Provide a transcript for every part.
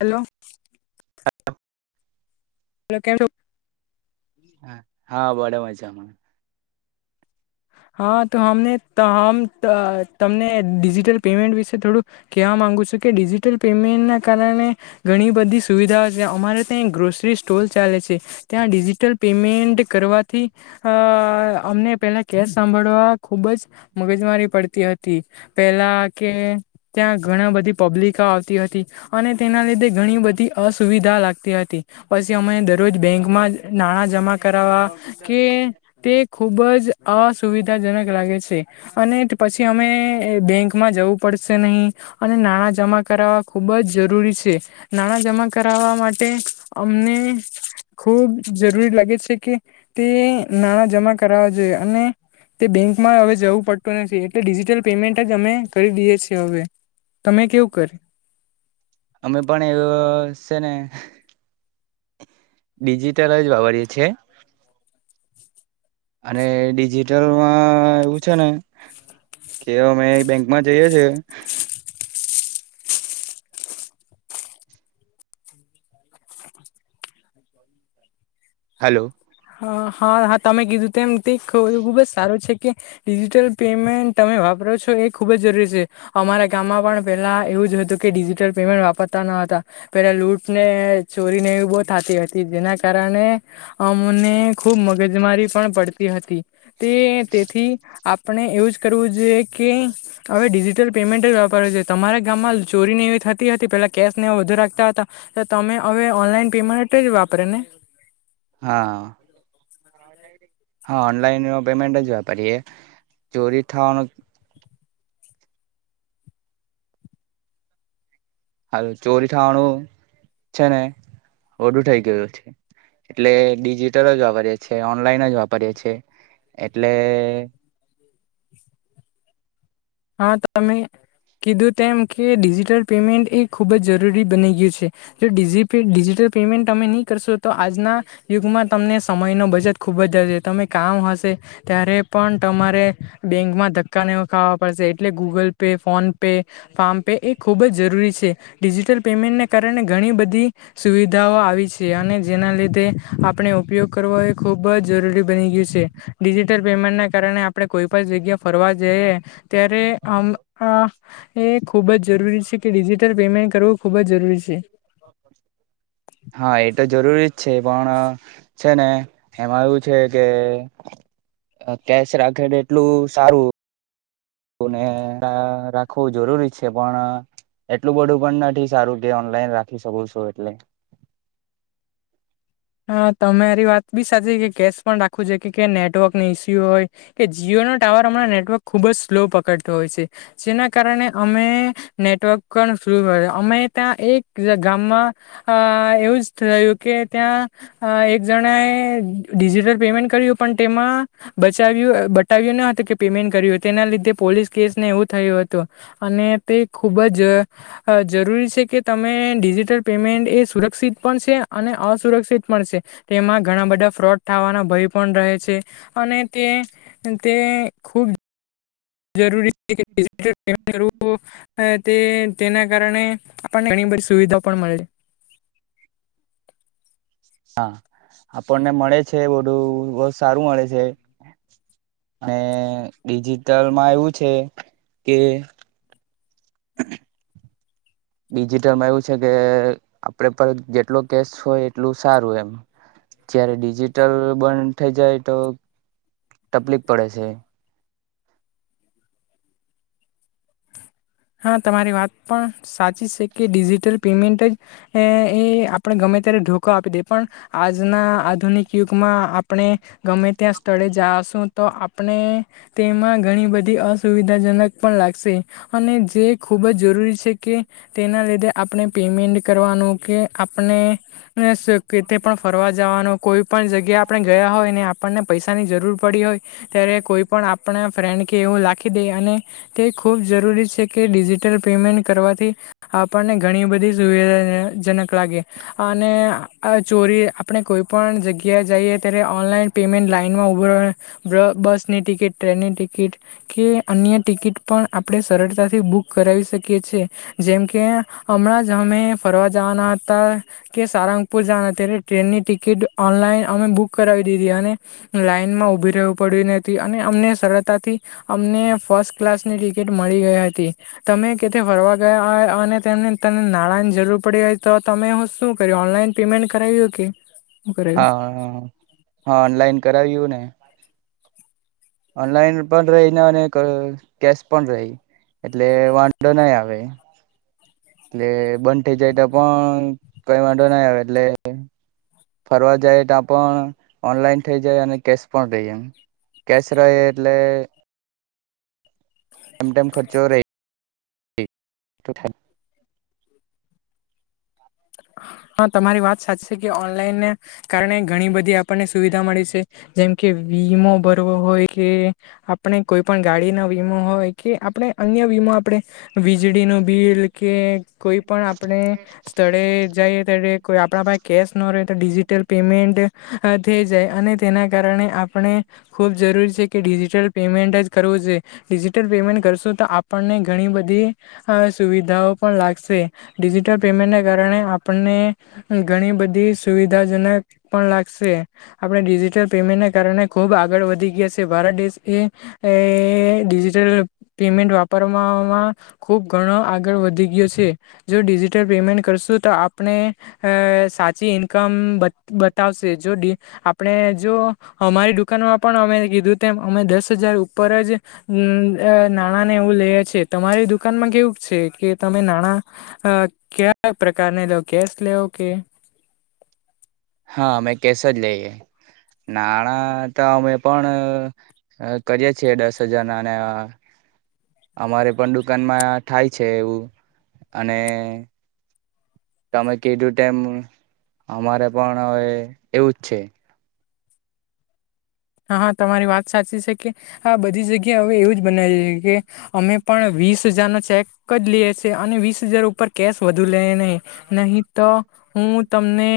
Hello hello કેમ હ હા બડે મજામાં હા તો અમનેમ તમને ડિજિટલ પેમેન્ટ વિશે થોડું ક ગુ છ કે ડિજિટલ પેમેન્ટના કારણે ઘણી બધી સુવિધા અમારે ત્યાં એક ગ્રોસરી સ્ટોલ ચાલે છે ત્યાં ડિજિટલ પેમેન્ટ કરવા થી અ અમને પેલા કેસ સાંભળવા ખુબ જ મગજમારી પડતી હતી પેલા કે ત્યાં ઘણા બધી પબ્લિકા આવતી હતી અને તેના લીધે ઘણી બધી અસુવિધા લાગતી હતી પછી અમને દરરોજ બેંકમાં નાણા જમા કરાવવા કે તે ખુબ જ અસુવિધાજનક લાગે છે અને પછી અમે બેંકમાં જવું પડશે નહીં અને નાણાં જમા કરાવવા ખુબ જ જરૂરી છે નાણાં જમા કરાવવા માટે અમને ખૂબ જરૂરી લાગે છે કે તે નાણાં જમા કરાવ જોઈ અને તે બેંકમાં હવે જવું પડતું નથી એટલે ડિજિટલ પેમેન્ટ જ અમે કરી દઈએ છીએ હવે તમે કેવું કર અમે પણ એવું છે ને ડિજિટલ જ વાપરીએ છીએ [inaudible] અને ડિજિટલમાં એવું છે ને કે અમે બેંક માં જઈએ છે હલો હ હા હા તમે કીધું તેમમ તે ખું ખુબ જ સારું છે ડિજિટલ પેમેન્ટ તમે વાપરો છો એ ખુબ જ જરૂરી છે અમારા ગામમાં પણ પેલાું [inaudible] હતું કે ડિજિટલ પેમેન્ટ વાપરતા ન હતા પેલા લૂટને ચોરીને એવી બહ થતી હતી એના કારણે ને ખૂબ મગજમારી પણ પડતી હતી તે તેથી આપણે એવું જ કરવું જોઈએ કે હવે ડિજિટલ પેમેન્ટ જ વેપાર છે તમારા ગામમાં ચોરીની પે કેને વધુ રાખતા તમે હવે ઓનલાઈન પીમાટ જ વાપરે ને હા હા ઓનલાઈન ન પેમેન્ટ જ વાપરીએ ચોરી થવાનો હ ચોરી થવાનુંું છે ને ઓડું થઇ ગયું છે એટલે ડિજિટલ જ વાપરીએ છીએ ઓનલાઈન જ વાપરીએ છીએ એટલે હા ત અમે કીધું તેમ કે ડિજિટલ પેમેન્ટ એ ખૂબ જ જરૂરી બની ગયું છે ડિજટલ પેમેન્ટ તમે નહી કરશો તો આજના યુગમાં તમને સમયનો બજટ ખુબ જ હશે તમે કામ હશે [unintelligible] ત્યારે પણ તમારે બેંકમાં ધક્કા નહીં ખાવા. [unintelligible] એટલે Google Pay PhonePe farm pay એ ખૂબ જ જરૂરી છે, ડિજિટલ પેમેન્ટને ક કારણે ઘણી બધી સુવિધાઓ આવી છે, અને જેના લીધે આપણે ઉપયોગ કરવો એ ખૂબ [unintelligible] જ જરૂરી બની ગયું છે, ડિજિટલ પેમેન્ટને કારણે આપણે કોઈ પણ જગ્યા ફરવા જઈએ. ત્યારે આમ. હા એ ખૂબ જ જરૂરી છે, કે ડિજિટલ પેમેન્ટ કરવું ખૂબ જ જરૂરી છે. હા એ તો જરૂરી જ છે, પણ. છે, ને એમાં એવું છે, કે. કેશ રાખેને એટલું સારું. ને રાખવું જરૂરી છે, પણ એટલું બધું પણ નથી સારું કે ઓનલાઈન રાખી [unintelligible] છું, એટલે [inaudible] હા [unintelligible] ટાવર અમાર નેટવર્ક ખુબ જ સ્લો પકડતો હોય છે, જેના કારણે અમે નેટવર્ક પણ ફ્લુ અમે ત્યાં એક ગામમાં [unintelligible] એવું જ થયું કે ત્યાં અ એક જણાએ ડિજિટલ પેમેન્ટ કર્યું પણ તેમાં બચાવ્યું બટાવ્યું હતું કે પેમેન્ટ કરયુ તેના લીધે પોલીસ કેસ ને એવું થયું હતું અને તે ખૂબ જ જરૂરી છે, કે તમે ડિજિટલ પેમેન્ટ એ સુરક્ષિત પણ છે, અને અસુરક્ષિત પણ છે, તેમાં ઘણા બધા ફ્રોડ થવાના ભય પણ રહે છે. અને તે તે ખુબ જરૂરી [unintelligible] ડિજીટલ પેમેન્ટ કરવું તેના કારણે આપણને બી સુવિધા પણ મળે છે. હા આપણને મળે છે, બધું બહું સારું મળે છે. ને ડિજિટલમાં એવું છે, કે [inaudible] ડિજિટલમાં એવું છે, કે આપડે પર જેટલો કેસ હોય એટલું સારું એમ જય્યારે ડિજિટલ બંધ થઇ જાય તો તકલીફ પડે છે. હા તમારી વાત પણ સાચી છે, કે ડિજિટલ પેમેન્ટ જ એ [unintelligible] આપણે ગમે અ ત્યારે ધોકો આપી દે પણ આજના આધુનિક યુગમાં આપણે ગમે ત્યાં સ્થળે જાસો તો આપણે તેમાં ઘણી બધી અસુવિધાજનક પણ લાગશે. અને જે ખૂબ જ જરૂરી છે, કે તેના લીધે આપણે પેમેન્ટ કરવાનું કે આપને [unintelligible] પણ ફરવા જવાનું કોઈ પણ જગ્યા આપણે ગયા હોય ને આપણને પૈસાની જરૂર પડી હોય ત્યારે કોઈ પણ આપણા ફ્રેન્ડ કે એવું [unintelligible] દે અને તે ખૂબ જરૂરી કે ડિજિટલ પેમેન્ટ કરવાથી આપણને ઘણી બધી સુવિધા જનક લાગે અને ચોરી આપણે કોઈ પણ જગ્યા જઈએ ત્યારે ઓ ઓનલાઇન પેમેન્ટ લાઇનમાં ઉભુ રે [unintelligible] બસની ટિકિટ ટ્રેનની ટિકિટ કે અન્ય ટિકિટ ટિકિટ પણ આપણે સરળતાથી બુક કરાવી શકીએ છેએ જેમકે હમણાં જ અમે ફરવા જવાના હતા. કે સારંગપુર જના અત્યારે ટ્રેનની ટિકિટ ઓનલાઈન અમે બુક કરાવી દીધી અને લાઈનમાં ઉભી રહું પડ્યું અને અમને સરળતાથી અમને ફર્સ્ટ ક્લાસની ટિકિટ મળી ગઈ હતી. તમે કેથી ફરવા ગયા હોય અને તેમને તને નાણાં ની જરૂર પડી હોય તો તમે હુ શું કરયુ ઓનલાઈન પેમેન્ટ કરાવ્યું કે કરાવ્યું હા હ હા ઓનલાઈન કરાવ્યું ને ઓનલાઈન પણ રહીને અને કેશ પણ [unintelligible] એટલે વાંધો [unintelligible] આવે. એટલે બંધ થઈ જાય તો પણ કઈ વાંધો ના આવે એટલે ફરવા જાય તોય પણ ઓનલાઈન થઇ જાય અને કેશ પણ રહી એમ. કેસ રહે એટલે એમ તેમ ખર્ચો રે તો થાય. [inaudible] હા તમારી વાત સાચી છે કે ઓનલાઈનને કારણે ઘણી બધી આપણને સુવિધા મળી છે જેમ કે વીમો ભરવો હોય કે આપણે કોઈ પણ ગાડી ના વીમો હોય કે આપણે અન્ય વીમ આપણે વીજળી નું બિલ કે કોઈ પણ આપણે સ્થળે રહે નહી તો આપડા પાસે કેસ નો રહે તો ડિજિટલ પેમેન્ટ અ થઈ જાય અને તેના કારણે આપણે ખૂબ જરૂરી છે કે ડિજિટલ પેમેન્ટ જ કરવું જોઈએ. ડિજિટલ પેમેન્ટ કરશું તો આપણને ઘણી બધી સુવિધાઓ પણ લાગશે. ડિજિટલ પેમેન્ટને કારણે આપ આપને ઘણી બધી સુવિધાજનક પણ લાગશે આપણે ડિજિટલ પેમેન્ટ ને કારણે ખૂબ આગળ વધી ગયા છે ભારત દેશ એ ડિજિટલ પેમેન્ટ વા વાપરવામાં ખૂબ ઘણો આગળ વધી ગયો છે જો ડિજિટલ પેમેન્ટ કરશું તો આપ ણે અ સાથે પી ઇન્કમ બતાવશે જો આપણે જો અમારી દુકાનમાં પણ અમે કીધું તેમ અમે દસ હજાર ઉપર જ નાણાં ને એવું લઈએ છેએ તમારી દુકાનમાં કેવું? છે કે તમે નાણાં અ કયા પ્રકારને લેવો? કેશ લેવ કે હા મેં કેસા જ લઈએ. નાણાં તો અમે પણ કરીએ છીએ દસ હજાર નાને અમારે પણ દુકાનમાં થાય છે એવું અને તમે કેટું ટાઈમ અમારે પણ હવે એવુંજ છે. હહ તમારી વાત સાચી છે કે આ બધી જગ્યા હવે એવું જ બનાવી છે કે અમે પણ વીસ હજાર નો ચેક જ લઈએ છે અને વીસ હજાર ઉપર કેશ વધુ લે નહીં નહીં તો હું તમને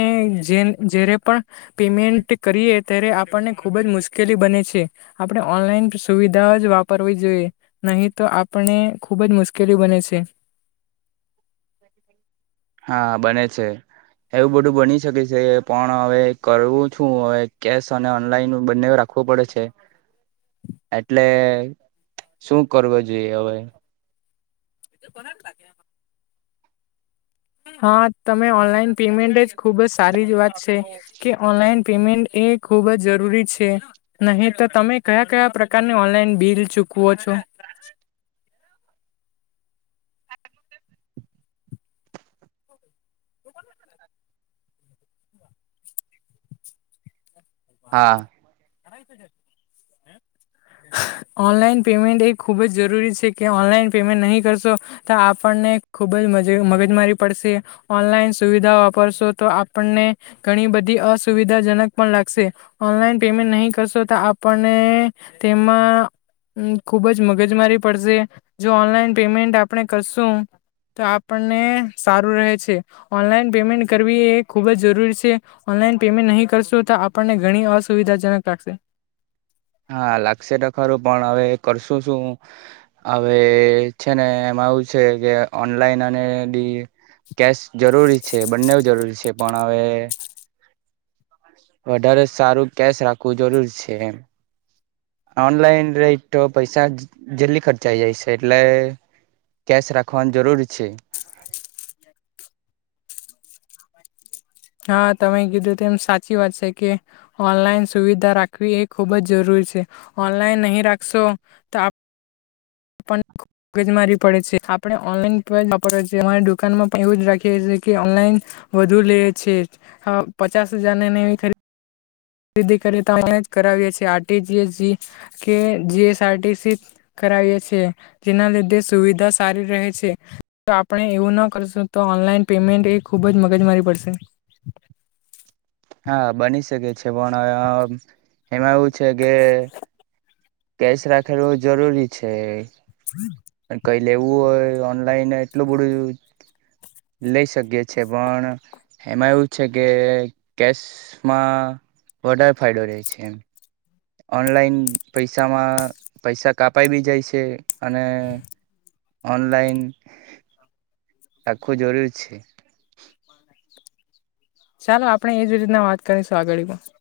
જ્યારે પણ પેમેન્ટ કરીે ત્યારે આપણને ખૂબ જ મુશ્કેલી બને છે આપણે ઓનલાઈન સુવિધા જ વાપરવી જોઈએ નહીં તો આપણે ખૂબ જ મુશ્કેલી બને છે. [inaudible] હા બને છે. એવું બધું બની શકે છે પણ હવે કરવું છું હવે કેશ અને ઓનલાઈન બંને રાખ ખવું પડે છે. [inaudible] એટલે શું કરવો જોઈએ હવે. એ તો કોના લાગે. હા. તમે ઓનલાઈન પેમેન્ટ જ ખૂબ જ સારી જ વાત છે કે ઓનલાઈન પેમેન્ટ એ ખુબ જ જરૂરી છે નહી તો તમે કયા કયા પ્રકારની ઓનલાઈન બિલ ચૂક કો છે. હા. [inaudible] ઓનલાઈન પેમેન્ટ એ ખૂબ જ જરૂરી છે કે ઓનલાઈન પેમેન્ટ નહીં કરશો તો આપણને મગજ મારી પડશે ઓનલાન સુવિધા વાપરશો તો આપને ઘણી બધી અસુવિધાજનક પણ લાગશે ઓનલાઈન પેમેન્ટ નહી કરશો તો આપણને તેમાં હમ્મ ખુબ જ મગજ મારી પડશે જો ઓનલાઈન પેમેન્ટ આપણે કરશું તો આપણને સારું રહે છે ઓનલાઈન પેમેન્ટ કરવી એ ખુબ જ જરૂરી છે. ઓનલાન પેમેન્ટ નહીં કરશું તો આપણને ઘણી અસુવિધાજનક લાગશે. હા લાગશે ટકારું પણ હવે કરશો શું હવે છે ને [unintelligible] છે કે ઓનલાઈન અને એ બી કેશ જરૂરી છે બંને જરૂરી છે પણ હવે વધારે સારું કેશ રાખવું જરૂર છે એમ ઓનલાઈન રેય તો પૈસા જલ્દી ખર્ચાઈ જાય છે, એટલે કેશ રાખવાનું જરૂરી છે. [inaudible] હા તમે કીધું તો એમ સાચી વાત છે, કે ઓનલાઈન સુવિધા રાખવી એ ખુબ જ જરૂ ર છે ઓનલાઈન નહી રાખશો તો આપ પન. મગજ મારી પડે છે આપણે ઓનલાઈન વાપરવાએ છીએ અમારી દુકાનમાં પણ એવું જ રાખીએ છીએ કે ઓનલાઈન વધુ લે છે, અ પચાસ હજારની નેવી ખરી રીદી કરવી તો [unintelligible] જ કરાવી છે આર ટી જી એસ, કે G S R T C, કરાવીએ છે, જેના લીધે સુવિધા સારી રહે છે, આપણે એવું ના કરશું તો ઓનલાઈન પેમેન્ટ એ ખુબ જ મગજ મારી પડશે હા બની શકે છે, પણ એમાં એવું છે કે કેશ રાખેલુ‌ં જરૂરી છે. અને કંઈ લેવું હોય ઓનલાઈન એટલું બધું લઈ શકીએ છે, પણ એમાં એવું છે, કે કેશમાં વધારે‌ ફાયડો રહે છે, એમ ઓનલાઈન પૈસામાં પૈસા કાપાઈ બી જાય છે, અને ઓનલાઈન રાખવું જરૂર છે. ચાલો આપણે એજ રીતના વાત કરીશું આગળી પણ